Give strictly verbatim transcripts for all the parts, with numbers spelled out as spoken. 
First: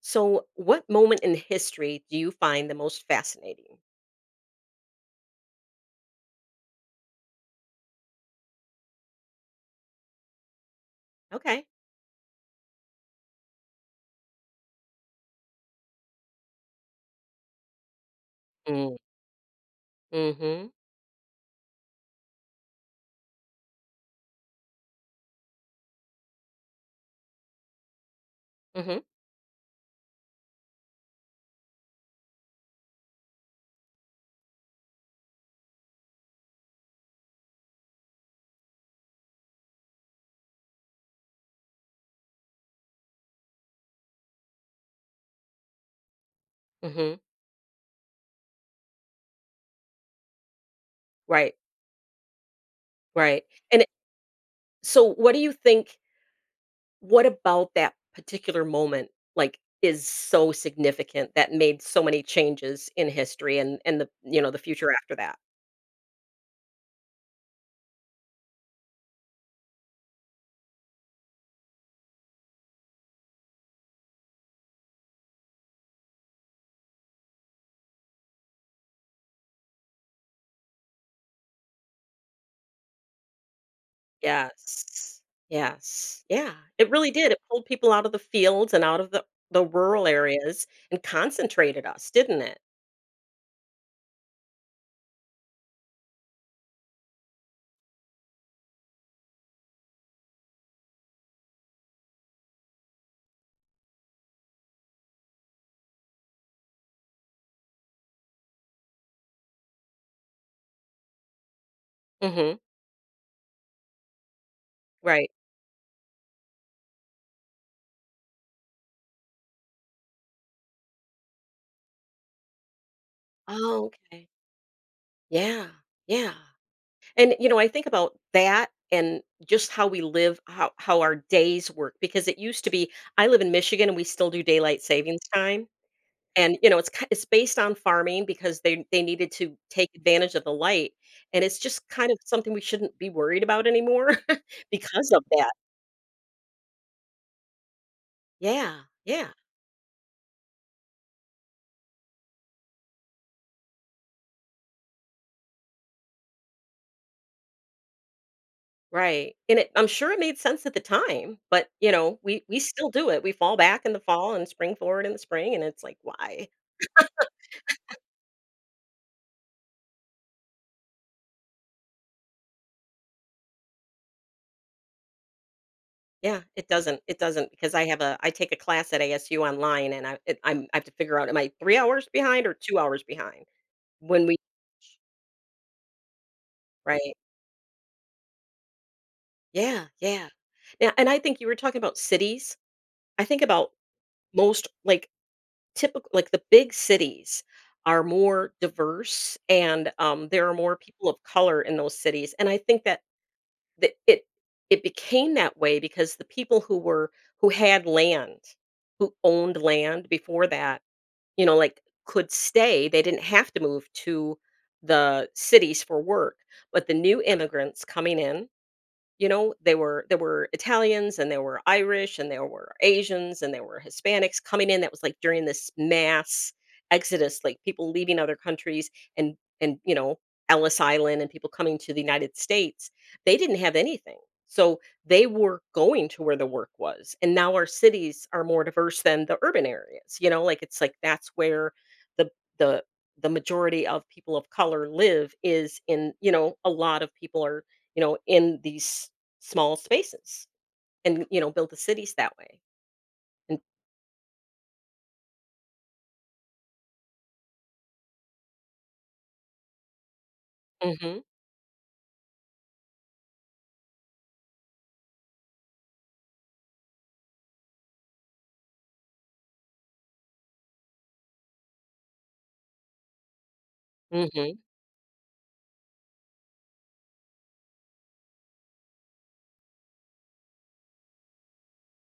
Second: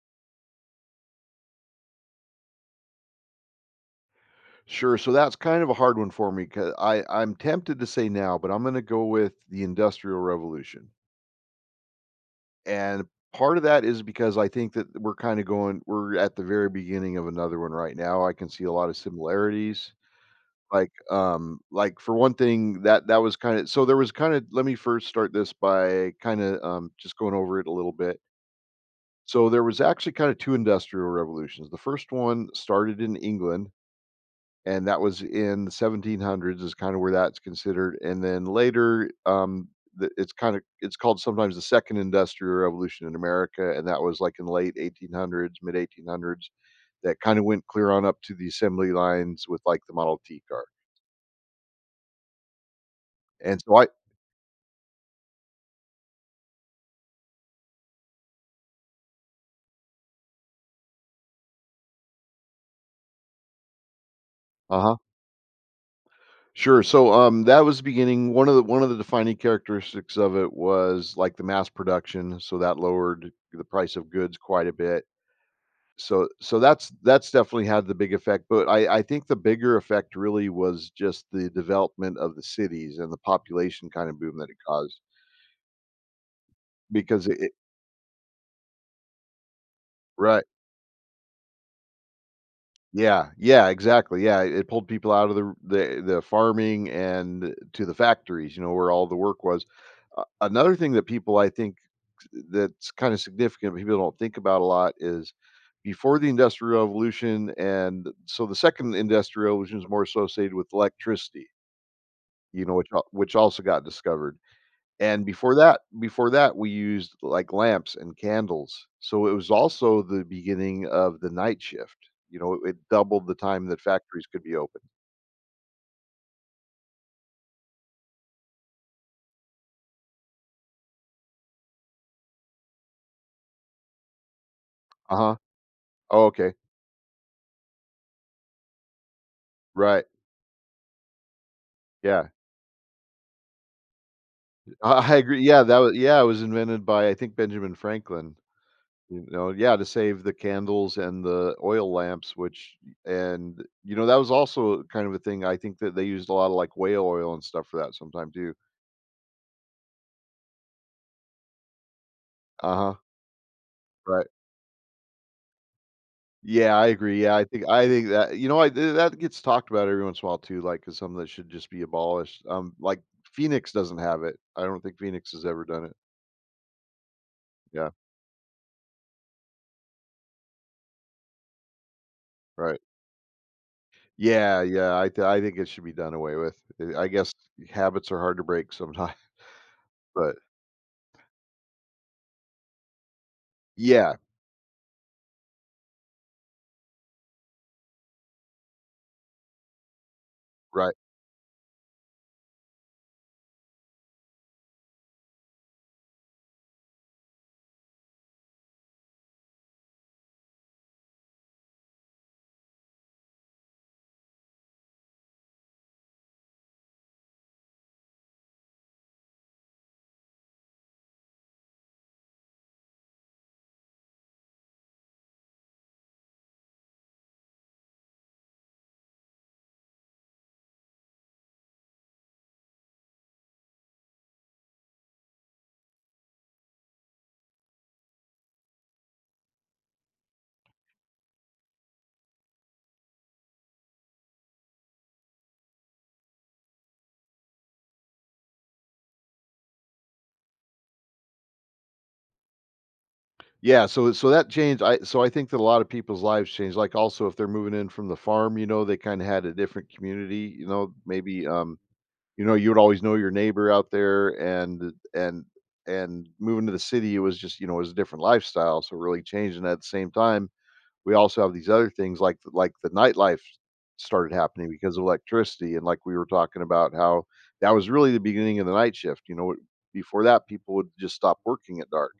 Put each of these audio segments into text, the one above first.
So, what moment in history do you find the most fascinating? Sure. So that's kind of a hard one for me because I I'm tempted to say now, but I'm going to go with the Industrial Revolution. Okay. And part of that is because I think that we're kind of going we're at the very beginning of another one right now. I can see a lot of Mm. similarities. Mhm. Like um like for one thing that that was kind of so there was kind of let me first start this by kind of um just going over it a little bit. Mhm. So there was actually kind of two industrial revolutions. The first one started in England, and that was in the seventeen hundreds is kind of where that's considered. And then later um the, it's kind of it's called sometimes the second Industrial Revolution in America, and that was like in the late eighteen hundreds, mid eighteen hundreds, that Mhm. kind of went clear on up to the assembly lines with like the Model T car. Right. Right. And so And I so what do you think what about that particular moment like is so significant that made so many changes in history and and the you know the future uh-huh after that? Sure. So um that was the beginning. One of the one of the defining characteristics of it was like the mass production, so that lowered the price of goods quite a bit. So so that's that's definitely had the big effect, but I I think the bigger effect really was just the development of the cities and the population kind of boom that it caused. Yes. Yes. Yeah. It really Because did. It it it pulled people out of the fields and out of the the rural Right. areas and concentrated us, didn't it? Yeah, yeah, exactly, yeah, it pulled people out of the the the farming and to the factories, you know, where all the work was. A another thing that people I think that's kind of significant, people don't think about a lot is before the Industrial Revolution. And so the second Industrial Revolution is more associated with electricity. Mhm. You know, which al which also got discovered, and Right. before that before that, we used, like, lamps and candles, so it was also the beginning of the night shift, you know, it doubled the time that Oh, factories okay. could be open. Yeah, yeah. And, you know, I think about that and just how we live, how how our days work because it used to be I live in Michigan and we still do daylight savings Uh-huh. time. Oh, okay. And, you know, it's ki it's based on farming because they they needed to take Right. advantage of the light, and it's just kind of Yeah. something we shouldn't be worried about anymore I because I of agree, that. yeah, that was, yeah, it was invented by, I think, Benjamin Franklin, Yeah, you yeah, know, yeah, to save the candles and the oil lamps, which, and, you know, that was also kind of a thing, I think that they used a lot of, like, whale oil and stuff for that sometime too. right. And it I'm sure it made sense at the time, but, you know, we we still Uh-huh. do it. We fall back in the Right. fall and spring forward in the spring, and it's like, "Why?" Yeah, I agree. Yeah, I think I think that you know I th- that gets talked about every once in a while too, like 'cause some of that should just be abolished. Um, like Phoenix doesn't have it. I don't think Phoenix has ever done it. Yeah, it doesn't. It doesn't because I Yeah, have a I take a class at A S U online and I it, I'm I have to figure out am I three hours behind or two right. hours behind when we Yeah, yeah. I th- I think it should be done away with. Uh, I right. guess habits are hard to break sometimes, Yeah, yeah. but Now and I think you were talking about cities. I think about yeah, most like typical like the big cities are more diverse and um, there are more right. people of color in those cities and I think that that it it became that way because the people who were who had land, who owned land before that. You know, like, could stay, they didn't have to move to the cities for work, but the new immigrants coming in, you know, they were there were Italians and there were Irish and there were Asians and there were Hispanics coming in. That was like during this mass exodus, like people leaving other countries, and and you know, Ellis Island and people coming to the United States. They didn't have anything. So they were going to where the work was. And now our cities are more diverse than the urban areas. You know, like it's like that's where the the the majority of people of color live is in, you know, a lot of people are, you know, in these small spaces and, you know, build the cities that way. And Yeah, so so that changed. I so I think that a lot of people's lives changed. Like also if they're moving in from the farm, you know, they kind of had a different community. You know, mhm, maybe um You know, you would always know your neighbor out there, and and and moving to the city, it was just, you know, it was a different lifestyle, so really changing. At the same time, we also have these other things like like the nightlife started mhm, happening because of electricity, and like we were talking about how that was really the beginning of the night shift, you know? Before that, people would just stop working at dark.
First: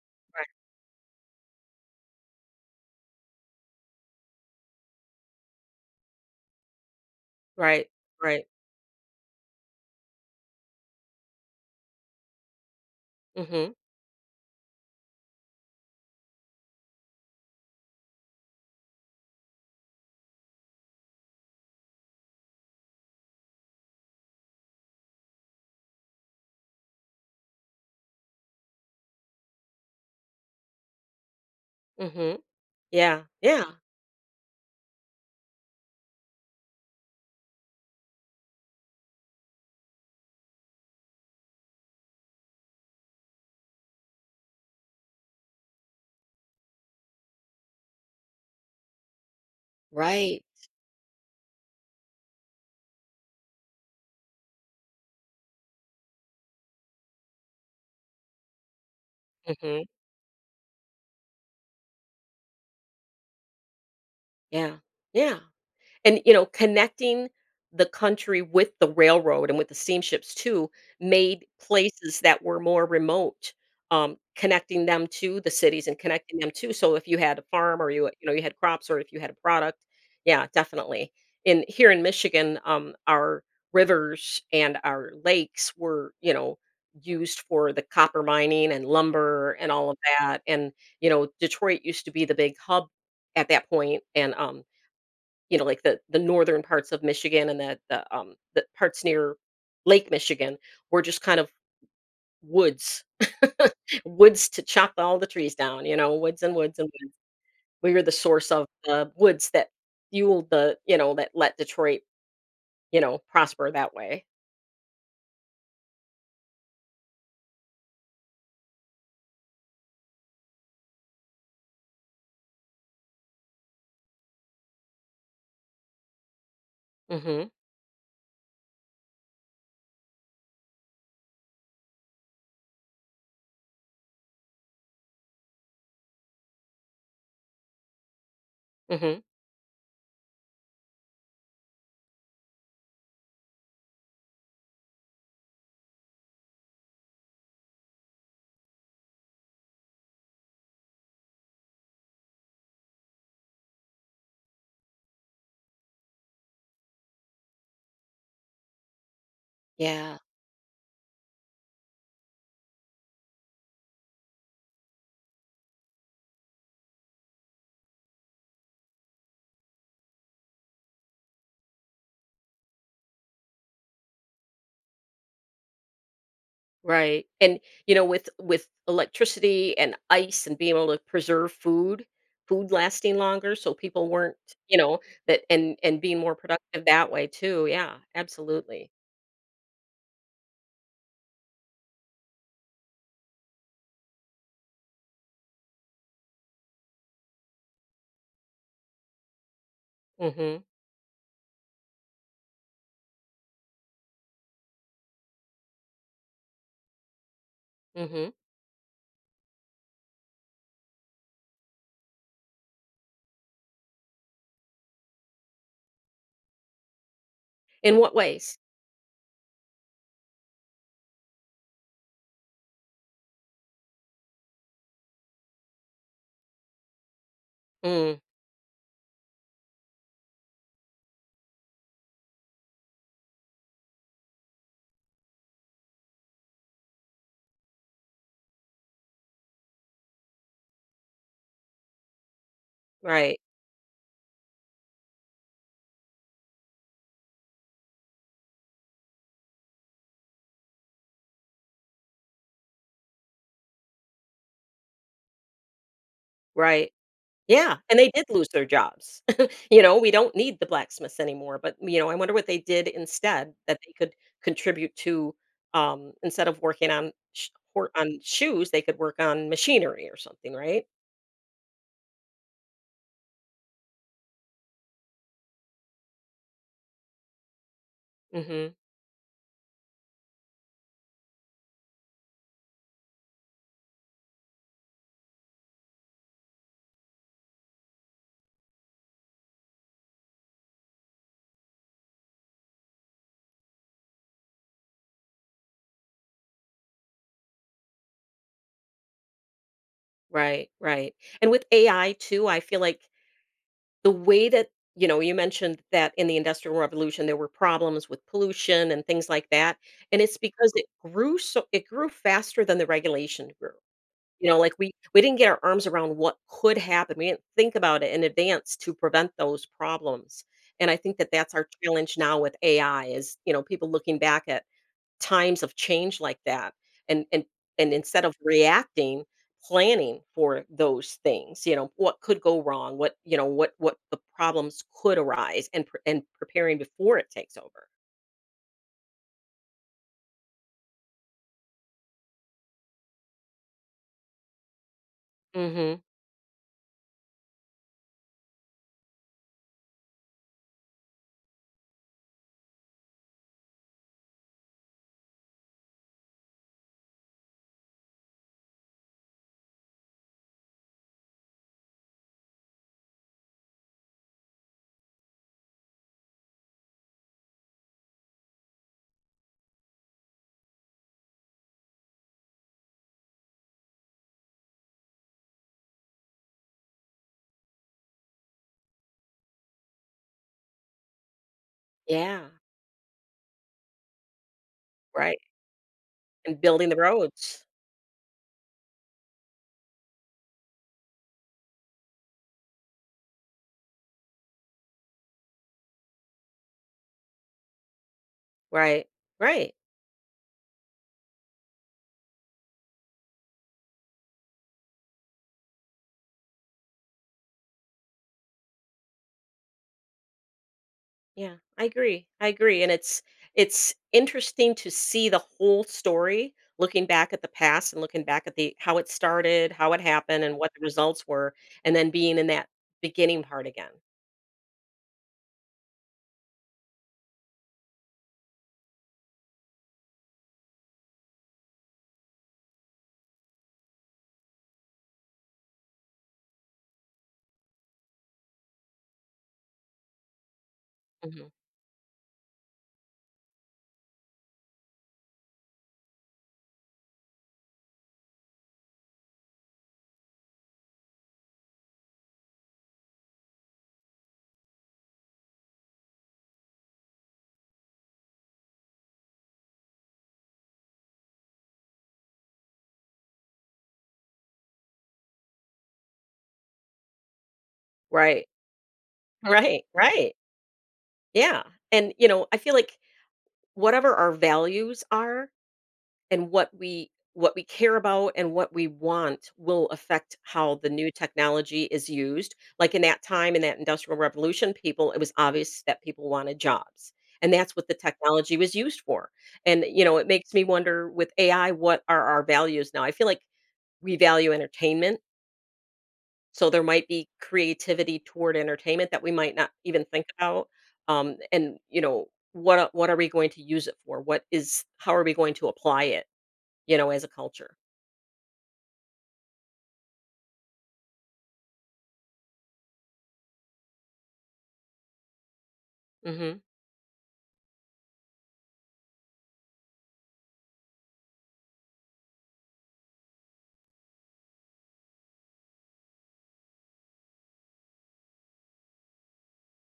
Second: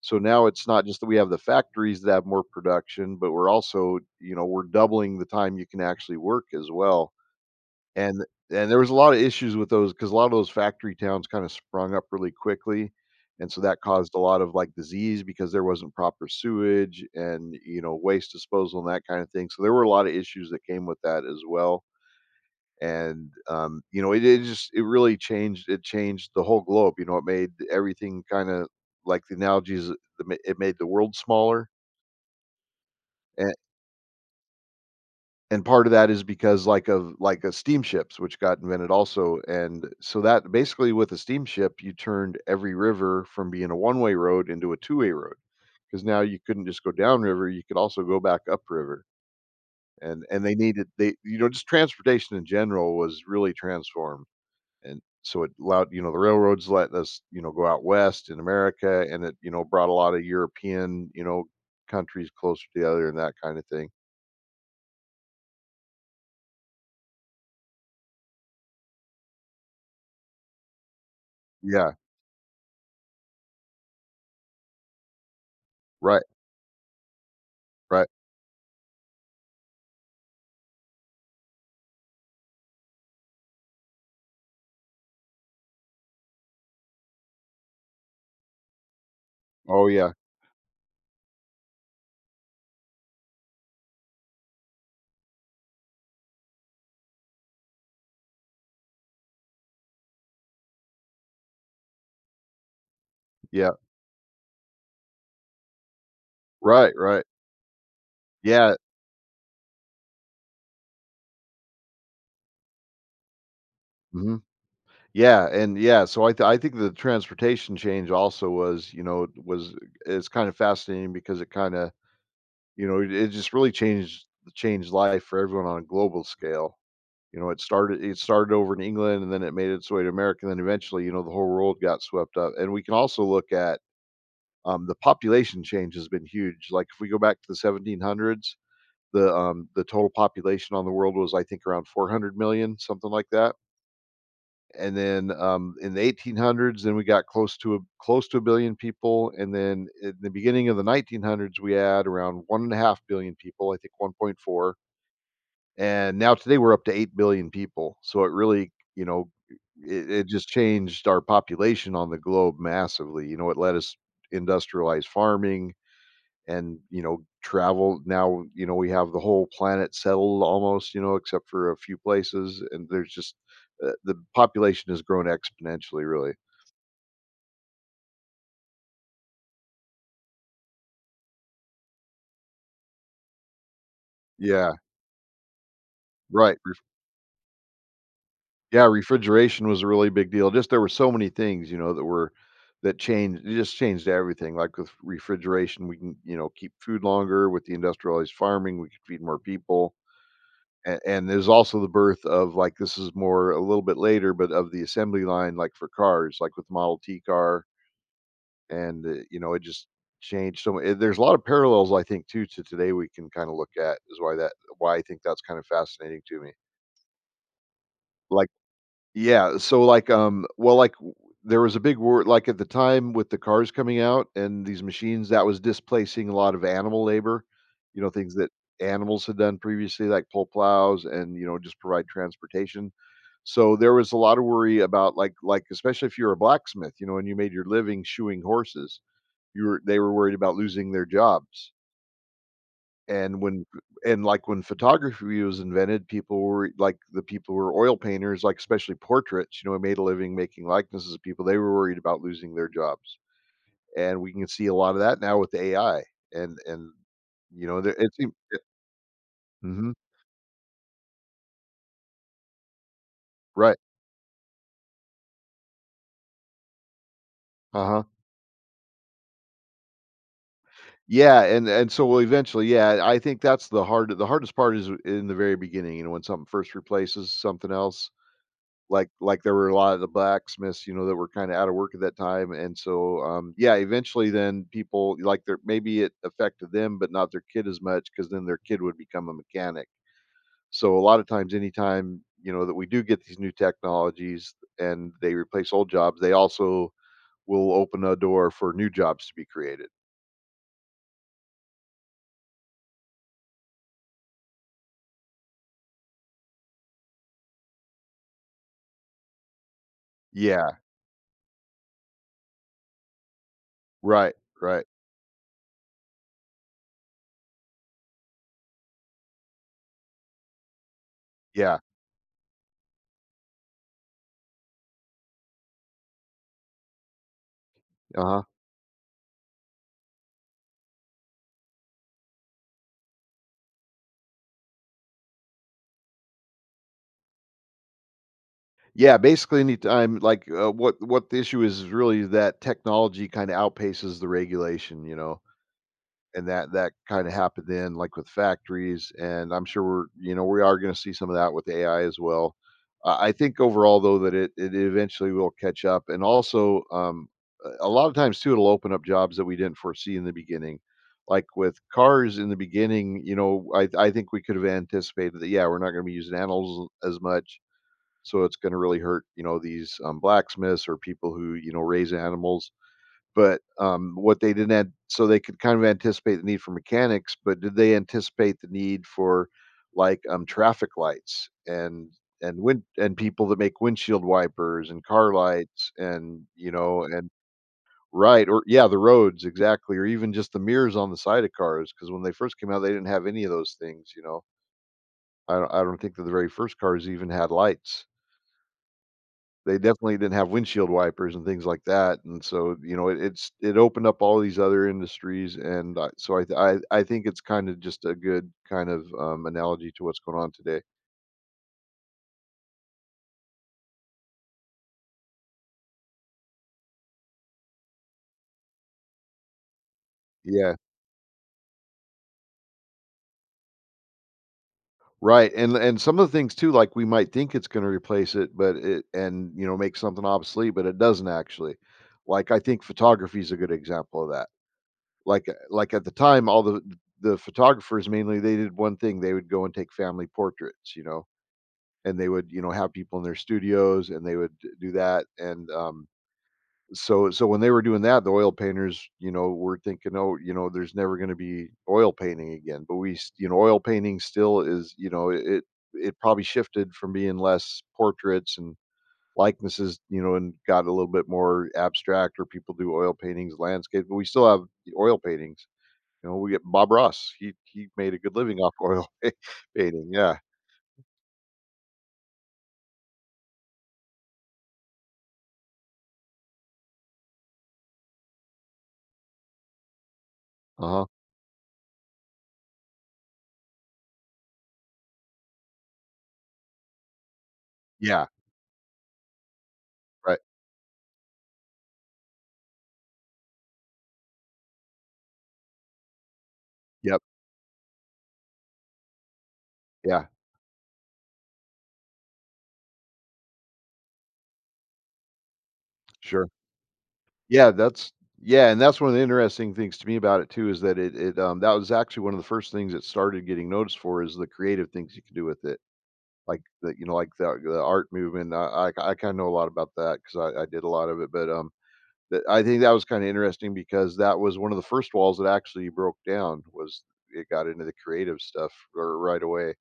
So now right, it's not just that we have the factories that have more production, but we're also, you know, we're doubling the time you can actually work as well. right, And right. and there was a lot of issues with those because a lot of those factory towns kinda sprung up really quickly, and so Mhm, that caused a lot of, like, disease because there wasn't proper sewage and, you know, waste disposal and that kind of thing, so there were a lot of issues that came with that as well. And, um, you know, it it just it really changed it changed the whole globe. You know, it made everything kinda like the analogies, it ma it made the world smaller. mhm. Yeah, a yeah. and part of that is because like of like a steamships which got invented also, and so that basically with a steamship, you turned every river from being a one-way road into a two-way road, because now you couldn't just go downriver, you could also go back upriver. and Right. and they needed, they, you know, just transportation in general was really transformed, and so it allowed, you know, the railroads let us, you know, go out west in America, and it, you know, Mhm. brought a lot of European, you know, countries closer together, and that kind of thing. Yeah, yeah. And, you know, connecting the country with the railroad and with the steamships too made Yeah, places that were more remote, um, connecting them to the cities and right, connecting them to so if you had a farm or you right. you know you had crops or if you had a product, yeah, definitely. In here in Michigan, um, our rivers and our lakes were, you know, used for the copper mining and lumber and Oh all of yeah, that. And you know, Detroit used to be the big hub at that point, and um, you know, like the the northern parts of Michigan and the the um the parts near Lake Michigan were just kind of woods, yeah. woods to chop all the trees down, you know, woods and woods and Right, woods. right. We were the source of Yeah. the woods that fueled the, you know, that let Detroit, you know, prosper that way. Mhm. Yeah, and yeah, so I th I think the transportation change also was, you know, was it's kind of fascinating because it kinda, you know, it it just really changed changed life for everyone on a global scale. You Hmm. know, it started it started over in England, and then it made its way to America, and then eventually, you know, the whole world got swept up. And we can also look at, um, the population change has been huge, like, if we go back to the seventeen hundreds, Hmm. the, um, the total population on the world was, I think, around four hundred million, something like that. And then um, in the eighteen hundreds, then we got close to a, close to a billion people, and then in the beginning of the nineteen hundreds, we had around one and a half billion people, I think one point four, and now today we're up to eight billion people. So it really, you know, it, Yeah. it just changed our population on the globe massively. You know, it let us industrialize farming, and you know travel. Now, you know, we have the whole planet settled almost, you know, except for a few places, and there's just, uh, the population has grown exponentially really. Right. And you know, with with electricity and ice and being able to preserve food, food lasting longer, so people weren't, Yeah, you know, that and and being more right. Ref- productive that way too. Yeah, Yeah, absolutely. refrigeration was a really big deal. Just there were so many things, you know, that were that changed, it just changed everything. Like with refrigeration, we can, you know, keep food longer. With the industrialized farming, we could feed more people. Mhm. And, and there's also the birth of like, this is more a little bit later, but of the assembly line, like for cars, like with Model T car. Mhm. And, uh, you know, it just changed so much. There's a lot of parallels, I think, too, to today we can kinda look at is why that, why I think that's kind of fascinating to me. In what Like ways? yeah, so, like, um, well, like, w there was a big word like, at the time with the cars coming out and these machines, that was displacing a lot of animal labor, you know, Mm, things that animals had done previously, like pull plows and, you know, just provide transportation. So, there was a lot of worry about, like like, especially if you're a blacksmith, you know, and you made your living shoeing horses, you were they were worried about losing their jobs. right. And when and, like, when photography was invented, people were like, the people who were oil painters, like, especially portraits, you know, made a living making likenesses of people, they were worried about losing their jobs. And we can see a lot of that now with A I. and and, Right. you Yeah, know, there and they it did seem lose their jobs. You Mhm. know, we don't need the blacksmiths anymore, but you know, I wonder what they did instead Right. that they could contribute to um instead of working on sh- or Uh-huh. on shoes, they could work on machinery or something, right? Yeah, and and so we eventually, yeah, I think that's the hard the hardest part is in the very beginning, you know, when something first replaces something else. Mhm. Like like, there were a lot of the blacksmiths, you know, that were kinda out of work at that time, and so, um, yeah, eventually then people like, there maybe it affected them, but not their kid as much, because then their kid would become a mechanic. So, a lot of times, anytime, you know, that we do get these new technologies and they replace old jobs, they also will open a door for new jobs to be created. Right, right. And with A I too, I feel like the way that, you know, you mentioned that in the Industrial Revolution there were problems with pollution and things like that, and it's because Yeah. it grew so it grew faster than the regulation grew. Right, You know, like right. we we didn't get our arms around what could happen. We didn't think about it in advance to prevent those problems. And I think that that's our Yeah. challenge now with A I is, you know, people looking back at times of change like that and and and instead of Uh-huh. reacting planning for those things, you know, what could go wrong, what, you know, what what the problems could arise and pre- and preparing before it takes over. Yeah, basically, anytime like, uh, what what the issue is is really that technology kinda outpaces the regulation, you know? Mhm, And that that kind of happened then, like with factories, and I'm sure we're, you know, we are going to see some of that with A I as well. I I think overall though that it it eventually will catch up, and also um, a a lot of times too it'll open up jobs that we didn't foresee in the beginning. Like with cars in the beginning, you know, I I think we could have anticipated that yeah we're not going to be using animals as much, so it's going to really hurt you know these um, blacksmiths or people who you know raise animals but, um, what they didn't an so they could kind of anticipate the need for mechanics, but did they anticipate the need for, like, um, traffic lights and yeah, and wind and people that make windshield wipers and car right, lights and, and you building the know, and roads right, or yeah, the roads, exactly, or even just the mirrors on the side of cars because when they first came out, they didn't have any of those things, you know? I don't I don't think that the very first cars even had lights. right, They right. definitely didn't have windshield wipers and things like that, and so, you know, it it's it opened up all these other industries, and, uh, so I th- I I think it's kinda just a good kind of, um, analogy to what's going on today. Yeah, I agree. I agree, and it's it's interesting to see the whole story, looking back at the past and looking back at the how it started, how it happened, and what Yeah, the results were, and then being in that beginning part again. right, and and some of the things too, like, we might think it's gonna replace it, but it and, you know, make something obsolete, but it doesn't actually. Like, I think photography is a good example of that. Like, uh, like, at the time, all the the photographers mainly, they did one thing, they would go and take family portraits, you know? Mhm. And they would, you know, have people in their studios and they would d- do that. And um, so, so when they were doing that, the oil painters, you know, were thinking, oh, you know, there's never going to be oil painting again. But we, s- you know, oil painting still is, you know, it it probably shifted from being less portraits and likenesses, you know, and got a little bit more abstract. Or people do oil paintings, landscapes, but we still have the oil paintings. You know, we get Bob Ross. He he made a good Right, living off oil right, painting. right. Yeah. Yeah, and you know, I feel like whatever our values are, and what we what we care about and what we want will affect how Uh the huh. new technology is used. Like in that time, in that industrial revolution, people it was obvious that people wanted jobs. And that's what the Yeah. technology was used for. And you know, it Right. makes me wonder with A I, what are our values now? I feel like we value entertainment. So there might Yep. be creativity toward entertainment that we might not even Yeah. think about. Um, and you know, what a- what are we going to use it for? What is how are we going to apply it, Sure. you know, as a Yeah, culture? that's yeah, and that's one of the interesting things to me about it too is that it it um that was actually one of the first things it started getting noticed for is the creative things you can do with it. Hmm. Like the you know like the the art movement. I I, I kind of know a lot about that because I, I did a lot of it, but um that I think that was kind of interesting because that was one of the first walls that actually broke down was it got into the creative stuff r- right away.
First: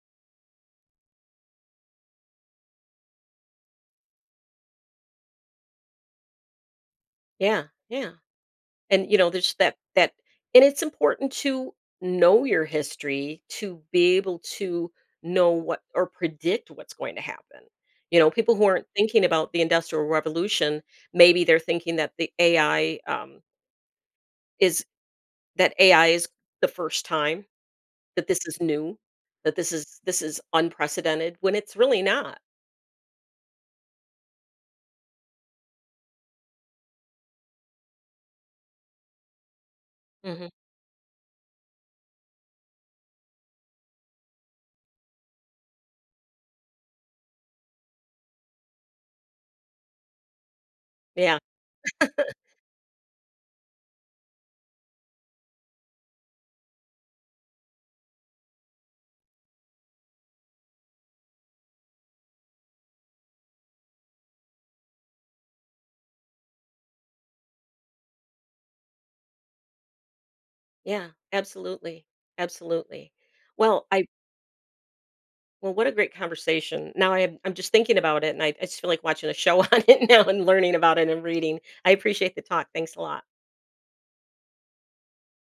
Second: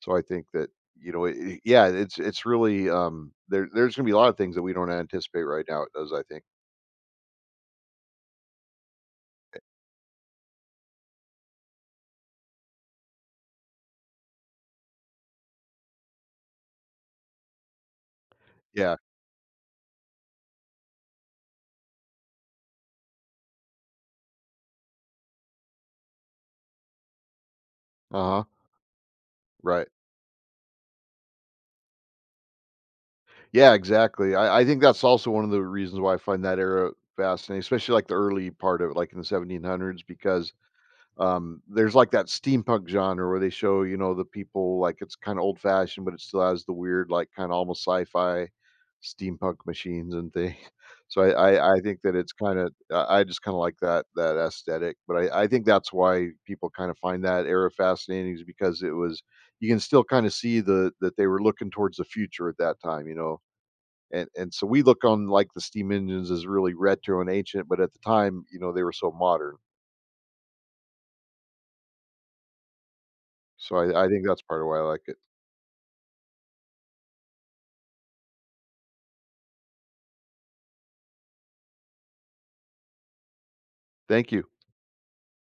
So I think that you know it, it- yeah it's it's really um there there's gonna be a lot of things that we don't anticipate right now. It does I think Yeah, yeah. And you know, there's that that, and it's important to know your history to be able to know what or predict what's going to happen. You know, people who aren't yeah thinking about the Industrial Revolution, maybe they're thinking that the A I um, is that A I is the first time uh that this huh is new, that this right. is this is unprecedented when it's really not. Yeah, exactly. I, I think that's also one of the reasons why I find that era fascinating, especially like the early part of it, like in the seventeen hundreds, Hmm. because Um, there's like that steampunk genre where they show, you know, the people like it's kind of old fashioned, but it still has the weird, like kind of almost sci-fi steampunk machines and things. So Yeah, I, I, I think that it's kind of I I just kind of like that that aesthetic, but I, I think that's why people kind of find that era fascinating is because it was you can still kind of see the that they were looking towards the future at that time, you know. And and so we look on like the steam engines as really retro and ancient, but at the time, you know, they were so modern. yeah, absolutely, absolutely. So Well, I, I I think that's part of why I like it. Well, what a great conversation. Now I'm I'm just thinking about it, and I I just feel like watching a show on it now and learning about it and reading. I appreciate the talk. Thanks a lot. Thank you.